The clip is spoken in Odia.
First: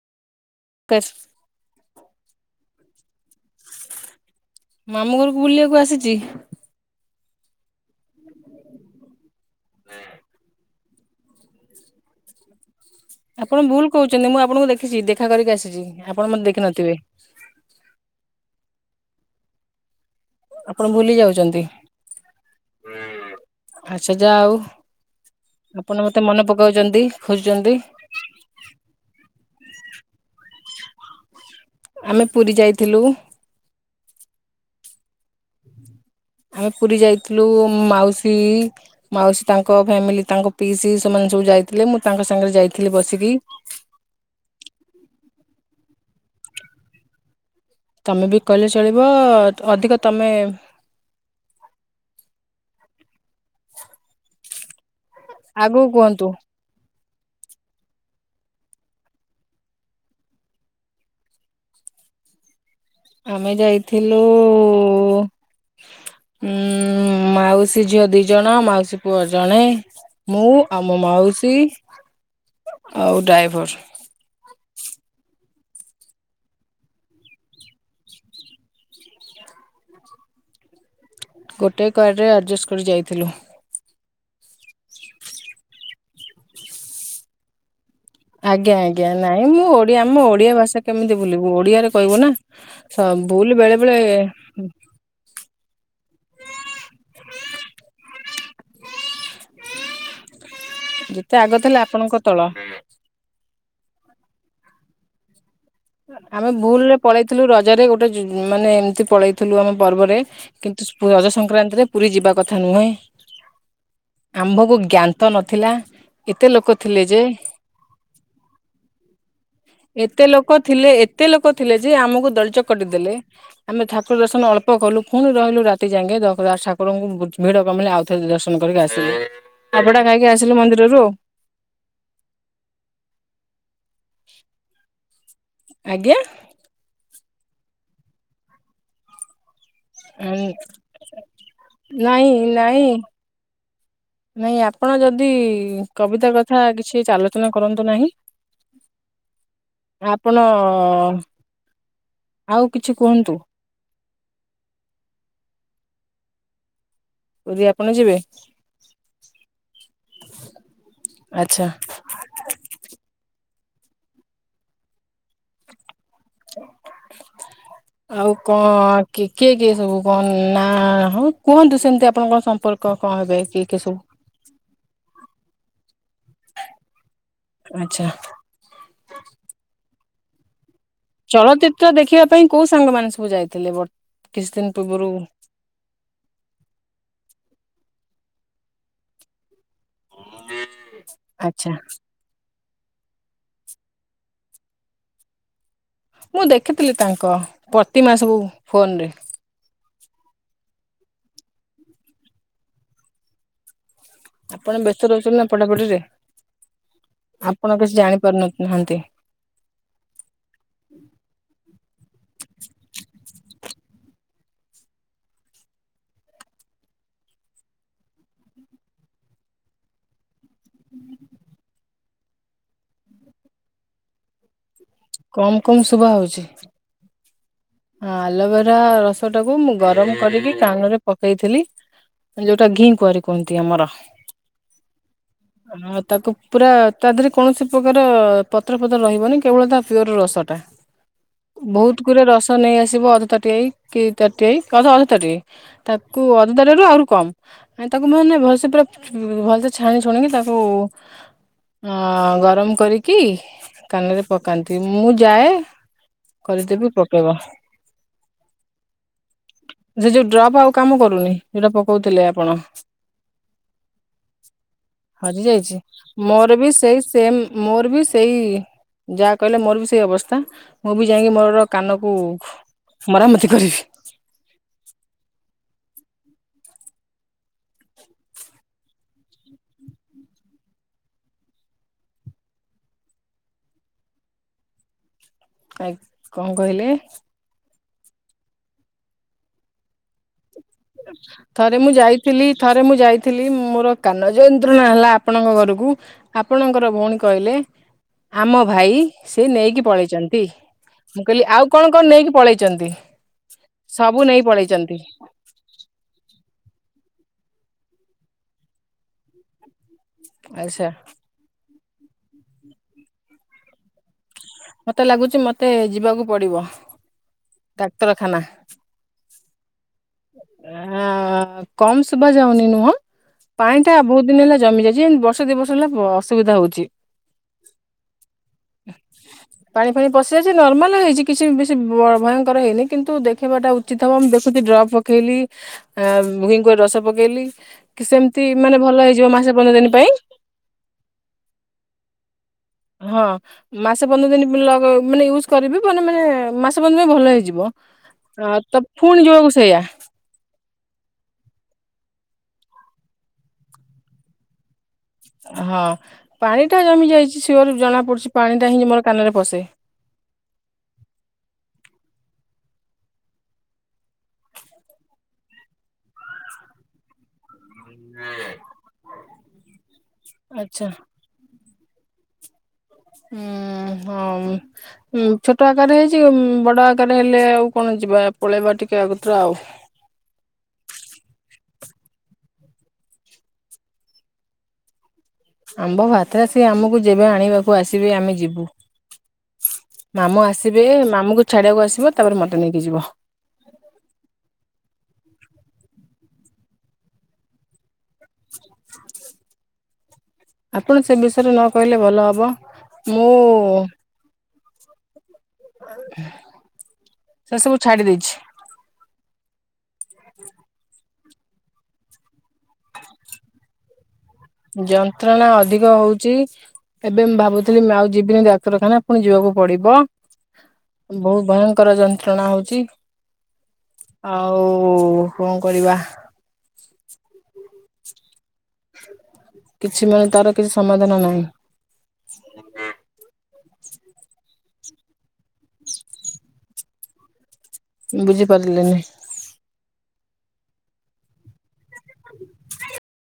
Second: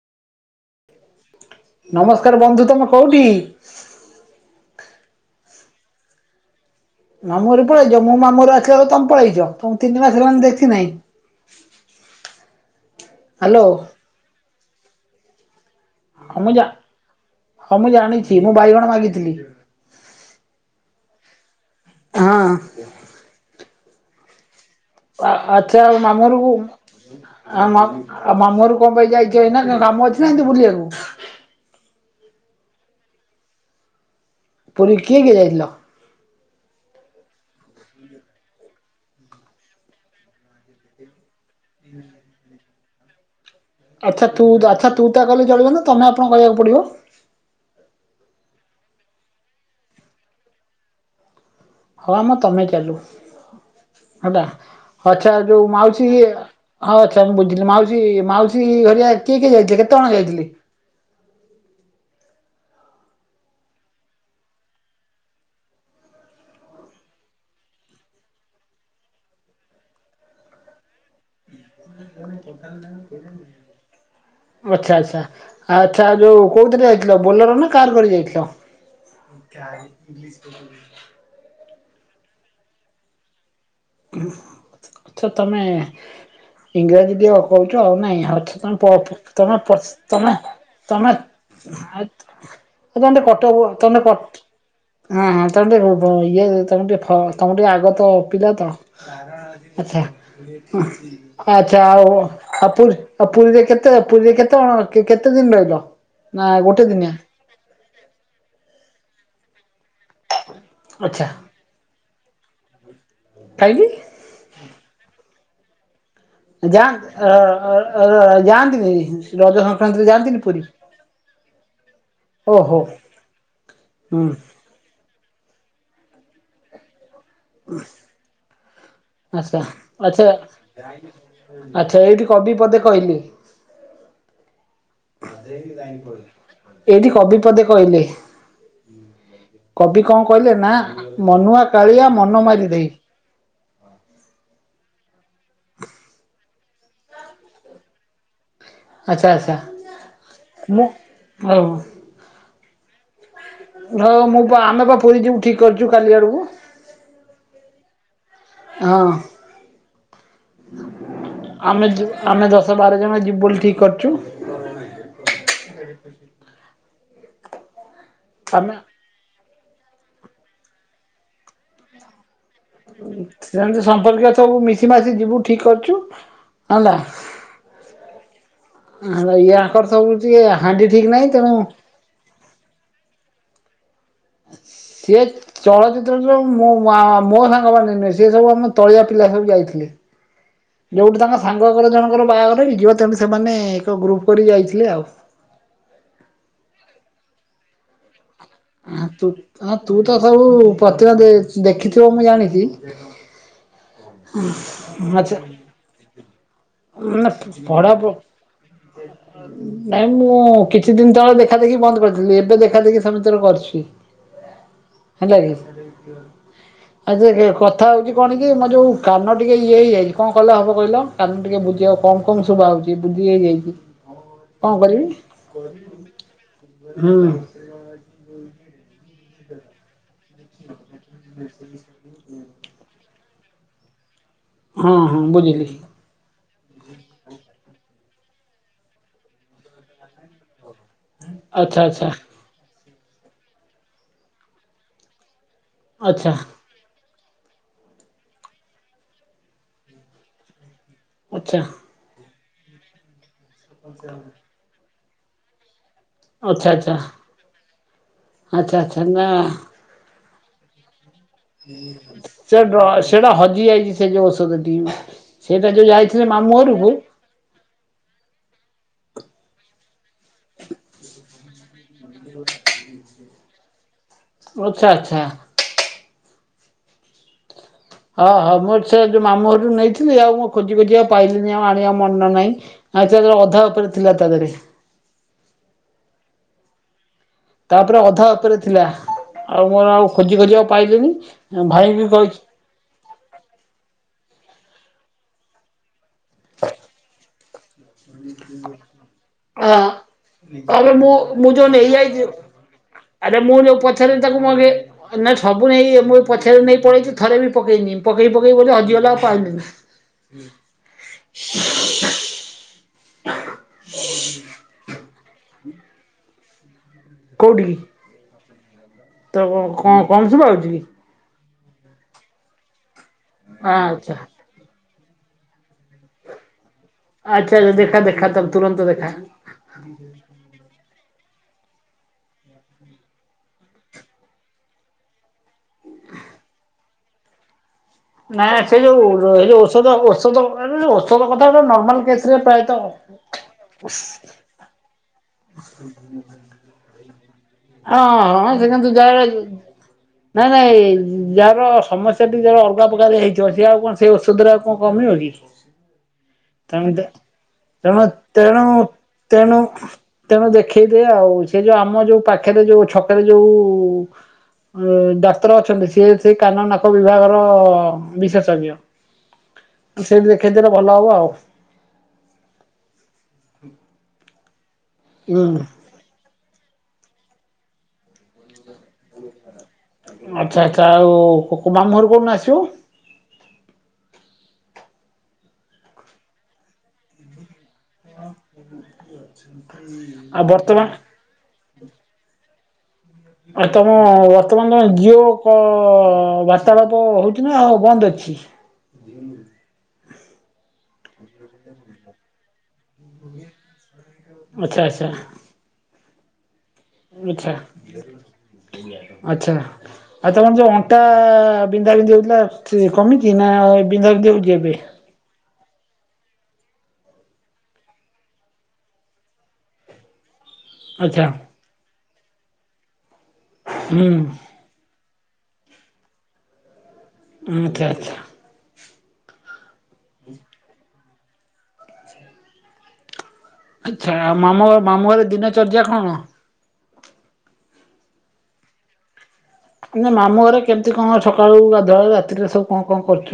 କାଶ ନମସ୍କାର ବନ୍ଧୁ ତମ କଉଠୀ? ମାମୁଁ ଘରକୁ ବୁଲିବାକୁ ଆସିଚି। ମାମୁଁ ଘର ପଳେଇଚ ମୁଁ ମାମୁଁ ର ଆସିବ ତମେ ପଳେଇ ମୁଁ ତିନି ମାସ ହେଲାଣି ଦେଖିନାହିଁ। [inaudible] ଆପଣ ଭୁଲ କହୁଛନ୍ତି ମୁଁ ଆପଣଙ୍କୁ [unintelligible] ଦେଖା କରିକି ଆସେ। ହଁ ମୁଁଁ ମୁଁ ଜାଣିଛି ମୁଁ ବାଇଗଣ ମାଗିଥିଲି। ଆପଣ ଭୁଲି ଯାଉଛନ୍ତି। ହଁ। ଆଚ୍ଛା ଯା ହଉ। ଆଚ୍ଛା ମାମୁଁ ଘରକୁ ଆଉ ଖୋଜୁଛନ୍ତି ମାମୁଁ ଘରକୁ କଣ ପାଇଁ ଯାଇଛ ଏଇନା କାମ ଅଛି ନା ଏମିତି ବୁଲିବାକୁ? [inaudible] ଆମେ ପୁରୀ ଯାଇଥିଲୁ। ପୁରୀ କିଏ କିଏ ଯାଇଥିଲ? ଆମେ ପୁରୀ ଯାଇଥିଲୁ ମାଉସୀ ମାଉସୀ ତାଙ୍କ ଫ୍ୟାମିଲି ତାଙ୍କ ପିଇସି ସେମାନେ ସବୁ ଯାଇଥିଲେ ମୁଁ ତାଙ୍କ ସାଙ୍ଗରେ ଯାଇଥିଲି। [unintelligible] ଆଚ୍ଛା ତୁ ଆଚ୍ଛା ତୁ ତା କଲେ ଚଳିବନି ତମେ ଆପଣ କହିବାକୁ ପଡିବ। ତମେ ବି କହିଲେ ଚଳିବ ଅଧିକ ତମେ ହଁ ମ ତମେ ଚାଲୁ। [unintelligible] ଆଚ୍ଛା ଯୋଉ ଆଗକୁ ମାଉସୀ କୁହନ୍ତୁ ହଁ ବୁଝିଲି ମାଉସୀ ମାଉସୀ ଘରିଆ କିଏ କିଏ ଯାଇଥିଲେ କେତେ କଣ ଯାଇଥିଲେ? ଆମେ ଯାଇଥିଲୁ ଉଁ ମାଉସୀ ଝିଅ ଦି ଜଣ ମାଉସୀ ପୁଅ ଜଣେ ମୁଁ ଆଉ ମୋ ମାଉସୀ। ଆଉ ଡ୍ରାଇଭର ଆଛା ଆଛା। ଆଚ୍ଛା ଯୋଉ କୋଉଥିରେ ଯାଇଥିଲ ବୋଲେର ନା କାର୍ କରି ଯାଇଥିଲ? ଗୋଟେ କାରରେ ଆଡ଼ଜଷ୍ଟ କରି ଯାଇଥିଲୁ। ଆଛା ତମେ ଇଂରାଜୀ ଦିଅ କହୁଛ ଆଉ ନାଇଁ ଆଚ୍ଛା ତମେ ଆଜ୍ଞା ପ ଆଜ୍ଞା ନାଇଁ ତମେ ମୁଁ ପସ ଓଡ଼ିଆ ଆମ ତମେ ଓଡିଆ ଭାଷା ତମେ କେମିତି ଭୁଲିବୁ ଓଡିଆରେ ଆ କହିବୁ ନା ତମେ ସ ଟିକେ କଟକ ଭୁଲ ବେଳେ ତମେ ବେଳେ କ ହଁ ହଁ ତମେ ଟିକେ ବ ଇଏ ତମେ ଟିକେ ଫ ତମେ ଟିକେ ଆଗ ତ ପିଲା ତ ଆଚ୍ଛା। ଯେତେ ଆଗ ଥିଲେ ଆଚ୍ଛା ଆଉ ଆପଣଙ୍କ ତଳ ଆଉ ପୁରୀ ପୁରୀରେ କେତେ କେତେ ପୁରୀରେ କେତେ କଣ କେତେ ଦିନ ରହିଲ? ନା ଆମେ ଗୋଟେ ଭୁଲରେ ଦିନିଆ ପଳେଇଥିଲୁ ରଜରେ ଗୋଟେ ଜି ମାନେ ଏମିତି ପଳେଇ ଥିଲୁ ଆମେ। ପର୍ବରେ କିନ୍ତୁ ଆଚ୍ଛା ରଜ ସଂକ୍ରାନ୍ତିରେ ପୁରୀ ଯିବା କଥା ନୁହେଁ। କାହିଁକି? ଆମ୍ଭକୁ ଜ୍ଞା ତ ନଥିଲା। ଏତେ ଲୋକ ଥିଲେ ଯାଆନ୍ତି ଯେ ଅ-ଅ-ଅ-ଅ ଯାଆନ୍ତିନି ରଜ ସଂକ୍ରାନ୍ତିରେ ଏତେ ଯାଆନ୍ତିନି। ଲୋକ ପୁରୀ? ଥିଲେ ଏତେ ଲୋକ ଥିଲେ ଯେ ଆମକୁ ଓହୋ ଦଳିଚକଟି ଦେଲେ ଆମେ ଠାକୁର ହୁଁ ଦର୍ଶନ ଅଳ୍ପ କଲୁ। ପୁଣି ରହିଲୁ ରାତି ଯାଙ୍କେ ଜଗନ୍ନାଥ ଠାକୁରଙ୍କୁ ବୁଝ୍ ଭିଡ଼ କମିଲେ ଆଉଥରେ ଦର୍ଶନ କରିକି ଆସିବି। ଆଛା ଆଛା ଆଛା ଏଇଠି କବି ପଦେ କହିଲି। ଆଜ୍ଞା ଏଇଠି କବି ପଦେ କହିଲେ କବି କଣ କହିଲେ ନା ମନୁଆ କାଳିଆ ନାଇଁ ମନ ମାରି ନାଇଁ ଦେଇ ନାଇଁ ଆପଣ ଯଦି କବିତା କଥା କିଛି ଆଲୋଚନା କରନ୍ତୁ ନାହିଁ। ଆଚ୍ଛା ଆଚ୍ଛା ଆପଣ ମୁଁ ହଉ। ଆଉ କିଛି କୁହନ୍ତୁ। ଧଳ ମୁଁ ବା ଆମେ ବା ପୁରୀ ଯିବୁ ଠିକ କରିଛୁ କାଲି ଆଡକୁ ପୁରୀ ଆପଣ ଯିବେ ହଁ ଆଚ୍ଛା। ଆମେ ଯିବୁ ଆମେ ଦଶ ବାର ଜଣ ଯିବୁ ବୋଲି ଠିକ୍ କରୁଛୁ। [inaudible] ଆଉ ଆମେ କଣ କି? କିଏ କିଏ ସବୁ କଣ ନା ହଁ କୁହନ୍ତୁ ସେମତି ଆପଣ କଣ ସମ୍ ସେମିତି ସମ୍ପର୍କୀୟ ସବୁ ମିଶି ମାସି ଯିବୁ ଠିକ କରୁଛୁ ହେଲା ଆଚ୍ଛା। ହେଲା ୟାଙ୍କର ସବୁ ଇଏୟା। ହାଣ୍ଡି ଠିକ ନାହିଁ ତେଣୁ ଚଳଚ୍ଚିତ୍ର ଦେଖିବା ପାଇଁ କୋଉ ସାଙ୍ଗମାନେ ସବୁ ଯାଇଥିଲେ ବର୍ତ ସିଏ ଚଳଚ୍ଚିତ୍ରରେ ଯୋଉ ମୋ ମା-ଆ ସାଙ୍ଗମାନେ ନୁହେଁ। ସେ ସବୁ ଆମ ତଳିଆ ପିଲା ସବୁ ଯାଇଥିଲେ। ଲେ ଯୋଉଠି ତାଙ୍କ ଆଚ୍ଛା ସାଙ୍ଗ ଘର ଜଣଙ୍କର ବାହାଘର କେମିତି ଯିବ ତମେ ସେମାନେ ଏକ ଗ୍ରୁପ କରିିକି ଯାଇଥିଲେ ଆଉ ମୁଁ ଦେଖିଥିଲି ତାଙ୍କ ପ୍ରତିମା ସବୁ ଆ ଫୋନରେ ତୁ ହଁ ତୁ ତ ସବୁ ପ୍ରତିିବା ଦେଖିଥିବ ମୁଁ ଜାଣିଛି। ଆପଣ ବ୍ୟସ୍ତ ରହୁଛନ୍ତି ଆଛା ନା ପଢାପଢିରେ ମ ଆପଣ କିଛି ପଢ଼ା ଜାଣି ପାରୁନହାନ୍ତି ନାଇଁ ମୁଁ କିଛି ଦିନ ତଳେ ଦେଖା ଦେଖି ବନ୍ଦ କରିଥିଲି ଏବେ ଦେଖା ଦେଖି ସମତଲ କରୁଛି। ହେଲା କି ଆଯେ କଥା ହଉଛି କଣ କି ମୋ ଯୋଉ କାନ ଟିକେ ଇଏ ହେଇଯାଇଛି କଣ? କଲେ ହେବ କିହୀଲ କନ ଟିକେ ବୁଝିବାକୁ। କମ କମ ଶୁଭା ହଉଛି ବୁଧି ହେଇଯାଇଛି। କଣ କରିବି କମ ହୁଁ। ହଁ ଆଲବରା ରସ ଛଟା କୁ ଗରମ କରିକି କାନ ରେ ପକେଇଥିଲି ଯୋଉଟା ଘି କୁଆରି। କୁହନ୍ତି ଆମର। ହଁ ହଁ ବୁଝିଲି ଆଉ ତାକୁ ପୁରା ତା ଦେହରେ କୌଣସି ପତ୍ର ପତ୍ର ରହିବନି କେବଳ ତା ପିଓର ରସ ଟା। ଆଚ୍ଛା ବହୁତ ଗୁରେ ରସ ନେଇ ଆସିବ ଅଧ ତାଟିଇ କି ତାଟିଇ ଅଧ ତାଟିଇ। ତାକୁ ଆଚ୍ଛା ଆଚ୍ଛା ଅନ୍ଧାର ରୁ ଆଉ କମ ଆ ତାକୁ ଭଲସେ ପୁରା ଭଲ ସେ ଛାଣି ଛୁଣିକି ତାକୁ ଆଚ୍ଛା ହଁ ଗ ରମ୍ କରିକି କାନରେ ପକାନ୍ତି। ମୁଁ ଯାଏ। ଆଚ୍ଛା କରିଦେବି ଆଚ୍ଛା। [unintelligible] ଆଚ୍ଛା ଆଚ୍ଛା ନା ସେ ଯଉ ଡ୍ରପ ଆଉ କାମ କରୁ ସେ ଡ୍ର ସେଟା ହଜି ଯାଇଛି ସେ ଯୋଉ ଔଷଧ ଟି ହଜି ସେଇଟା ଯାଇଛି ଯୋଉ ଯାଇଥିଲେ ମୋର ମାମୁଁ ବି ଘରକୁ। ସେଇ ସେମ୍ ମୋର ବି ସେଇ ଯାହା କଇଲେ ମୋର ବି ସେଇ ଅବ ସ୍ତା ମୁଁ ବି ଯାଇକି ମୋର କାନକୁ ମରାମତି କରିବି। ଆଚ୍ଛା ଆଚ୍ଛା ହଁ ହଁ ମୋର ସେ ଯୋଉ ମାମୁ ଘର କୁ ନେଇଥିଲି ଆଉ ମୁଁ ଖୋଜି ଖୋଜି ଆଉ ପାଇଲିନି ଆଉ ଆଣିବା ମନ ନାହିଁ ଆଛା ଯୋଉ ଅଧା ଉପରେ ଥିଲା ତା ଦେହରେ। ଆ କଣ କହିଲେ? ତା ଉପରେ ଅଧା ଉପରେ ଥିଲା ଆଉ ମୋର ଆଉ ଖୋଜି ଖୋଜିି ଥରେ ମୁଁ ଯାଇଥିଲି ଥରେ ମୁଁ ଯାଇଥିଲି ମୋର କାନ ଜୟନ୍ତ ହେଲା ଆପଣଙ୍କ ଘରକୁ ଆପଣଙ୍କର ଭଉଣୀ କହିଲେ? ଆମ ଭାଇ ସେ ନେଇକି ଆଁ ପଳେଇଚନ୍ତି ଆରେ ମୁଁ କଇଲି ଆଉ ଯୋଉ କଣ କଣ ନେଇକି ନେଇଯାଇଛି ପଳେଇଚନ୍ତି ଆରେ ମୁଁ ଯୋଉ ପଛରେ ସବୁ ତାକୁ ନେଇ ମଗେ ପଳେଇଚନ୍ତି। ନା ସବୁ ନେଇ ମୁଁ ପଛରେ ନେଇ ପଳେଇଛି ଥରେ ବି ପକେଇନି ପକେଇ ପକେଇ ବ ହଜିଗଲା ଆଉ ପାଇଲିନି। ଆଚ୍ଛା। ହ [unintelligible] ମତେ ଲାଗୁଚି ମତେ ଯିବାକୁ ପଡିବ। କୋଉଠିକି ଡାକ୍ତରଖାନା। ତ କଣ? କଂସ ପା ହଉଛି କି? ଅ କମ୍ ଶୁବା ଯାଉନି ନୁହଁ ପାଣିଟା ଆଚ୍ଛା ବହୁତ ଦିନ ହେଲା ଜମି ଯାଇଛି। ଯେ ବର୍ଷ ଦିଇ ବର୍ଷ ହେଲା ଅସୁବିଧା ହଉଛି। ଆଚ୍ଛାଛା ଦେଖା ଦେଖା ତ ତୁରନ୍ତ ଦେଖା। ପାଣି ଫାଣି ପଶି ଯାଇଛି ନର୍ମାଲ ହେଇଛି କିଛି ବି ବେଶୀ ବ ଭୟଙ୍କର ହେଇନି କିନ୍ତୁ ଦେଖିବାଟା ଉଚିତ ହେବ ମୁଁ ଦେଖୁଛି ଡ୍ରପ୍। ପକେଇଲି ଆ ଭହିଙ୍କୁ ରସ ପକେଇଲି। କି ସେମିତି ନାାଇ ମାନେ ସେ ଭଲ ଯୋଉ ହେଇଯିବ ଏ ମାସେ ଯଉ ପନ୍ଦର ଦିନ ଔଷଧ ପାଇଁ ଔଷଧ ଔଷଧ କଥା ନର୍ମାଲରେ ପ୍ରାୟତ ହଁ ମାସେ ପନ୍ଦର ଦିନ ମାନେ ୟୁଜ କରିବି ମାନେ ମାନେ ମାସ ପର୍ଯ୍ୟନ୍ତ। ଭଲ ହେଇଯିବ। ହଁ ହଁ ସେ ତ କିନ୍ତୁ ଯାହାର ପୁଣି ଯୋଉଆକୁ ସେଇଆା। ନାଇଁ ନାଇଁ। ଯାହାର ସମସ୍ୟା ଟ ଯା ଅଲଗା ପ୍ରକାରାରେ ହେଇଛି ସେ ଆଉ କଣ ସେଇ ଷଧରେ ଆଉ କଣ? କମିବ କି ହଁ ପାଣି ଟା ତେଣ ଜମି ଯାଇଛି ସିଓର ଜଣା ତେଣୁ ପଡୁଛି ପାଣି ତେଣୁ ଟା ହିଁ ମୋର କାନରେ ତେଣୁ ପଶେ ତେଣୁ ଦେଖେଇଦିଏ ଆଉ ସେ ଯୋଉ ଆମ ଯୋଉ ପାଖରେ ଯୋଉ ଛକରେ ଯୋଉ ଡାକ୍ତର ଅଛନ୍ତି ସିଏ ସେ କାନ ନାକ ବିଭାଗର। ବିଶେଷଜ୍ଞ। ସେଇଠି ଦେଖେଇଦେଲେ ଆଚ୍ଛା ଭଲ ହବ ଆଉ ହୁଁ ହଉ। ଉଁ ହୁଁ ଛୋଟ ଆକାର ହେଇଛି ବଡ ଆକାର ଦର ହେଲେ ଆଉ କଣ ଯିବା ପଳେଇବା ଟିକେ ଆଗତ୍ର ଆଉ ଆଛା ଆଚ୍ଛା ଆଉ ମାମୁଁ ଘର କଠୁ ଆସିବୁ ଆମ୍ବ ଭାତରେ ସେ ଆମକୁ ଯେବେ ଆଣିବାକୁ ଆସିବେ ଆମେ ଯିବୁ ଆଉ ମାମୁଁ ଆସିବେ ବର୍ତ୍ତମାନ ମାମୁଁଙ୍କୁ ଛାଡିବାକୁ ଆସିବେ ତାପରେ ମତେ ତେକ କି ଯିବ? ଆଉ ତମ ବର୍ତ୍ତମାନ ତମେ ଝିଅ କ ବାର୍ତ୍ତାଳାପ ହଉଛି ନା ଆଉ ବନ୍ଦ ଅଛି। [inaudible] ଆପଣ ସେ ବିଷୟରେ ନ କହିଲେ ଭଲ ହବ। ମୁଁ ଆଛା ଆଚ୍ଛା। ହଁ। ଆଛା ଆଛା ଆ ତମର ଯୋଉ ଅଣ୍ଟା ବିନ୍ଧା ବିନ୍ଧି ଯଉଥିଲା ସେ କମିଛି ନା ବିନ୍ଧା ବିନ୍ଧ ହୋ ଯନ୍ତ୍ରଣା ଅ ଅଧିକ ହଉଛି ଏବେ ମୁଁ ଭାବୁଥିଲି ମୁଁ ଆଉ ଯିବିନି ଡାକ୍ତରଖାନା ପୁଣି ଯିବାକୁ ପଡିବ। ଆଚ୍ଛା ବହୁତ ଭୟଙ୍କର ଜନ୍ ନ୍ତ୍ରଣା ହଉଛି। ହୁଁ ଆଉ ଉ ଉ କଣ କରିବା? ଆଚ୍ଛା ଆଚ୍ଛା। କିଛି ମାନେ ତାର କିଛି ସମାଧାନ ନାହିଁ। ଆଚ୍ଛା ମାମା ବା ମାମୁଁ ଘରେ ଦିନ ଚର୍ଯ୍ୟା କଣ? ବୁଝିପାରିଲିନି। ମାମୁଁ ଘରେ କେମିତି କଣ ସକାଳୁ ଗାଧ୍ ଦଳ ରାତିରେ ସବୁ କଣ କଣ କରୁଛୁ।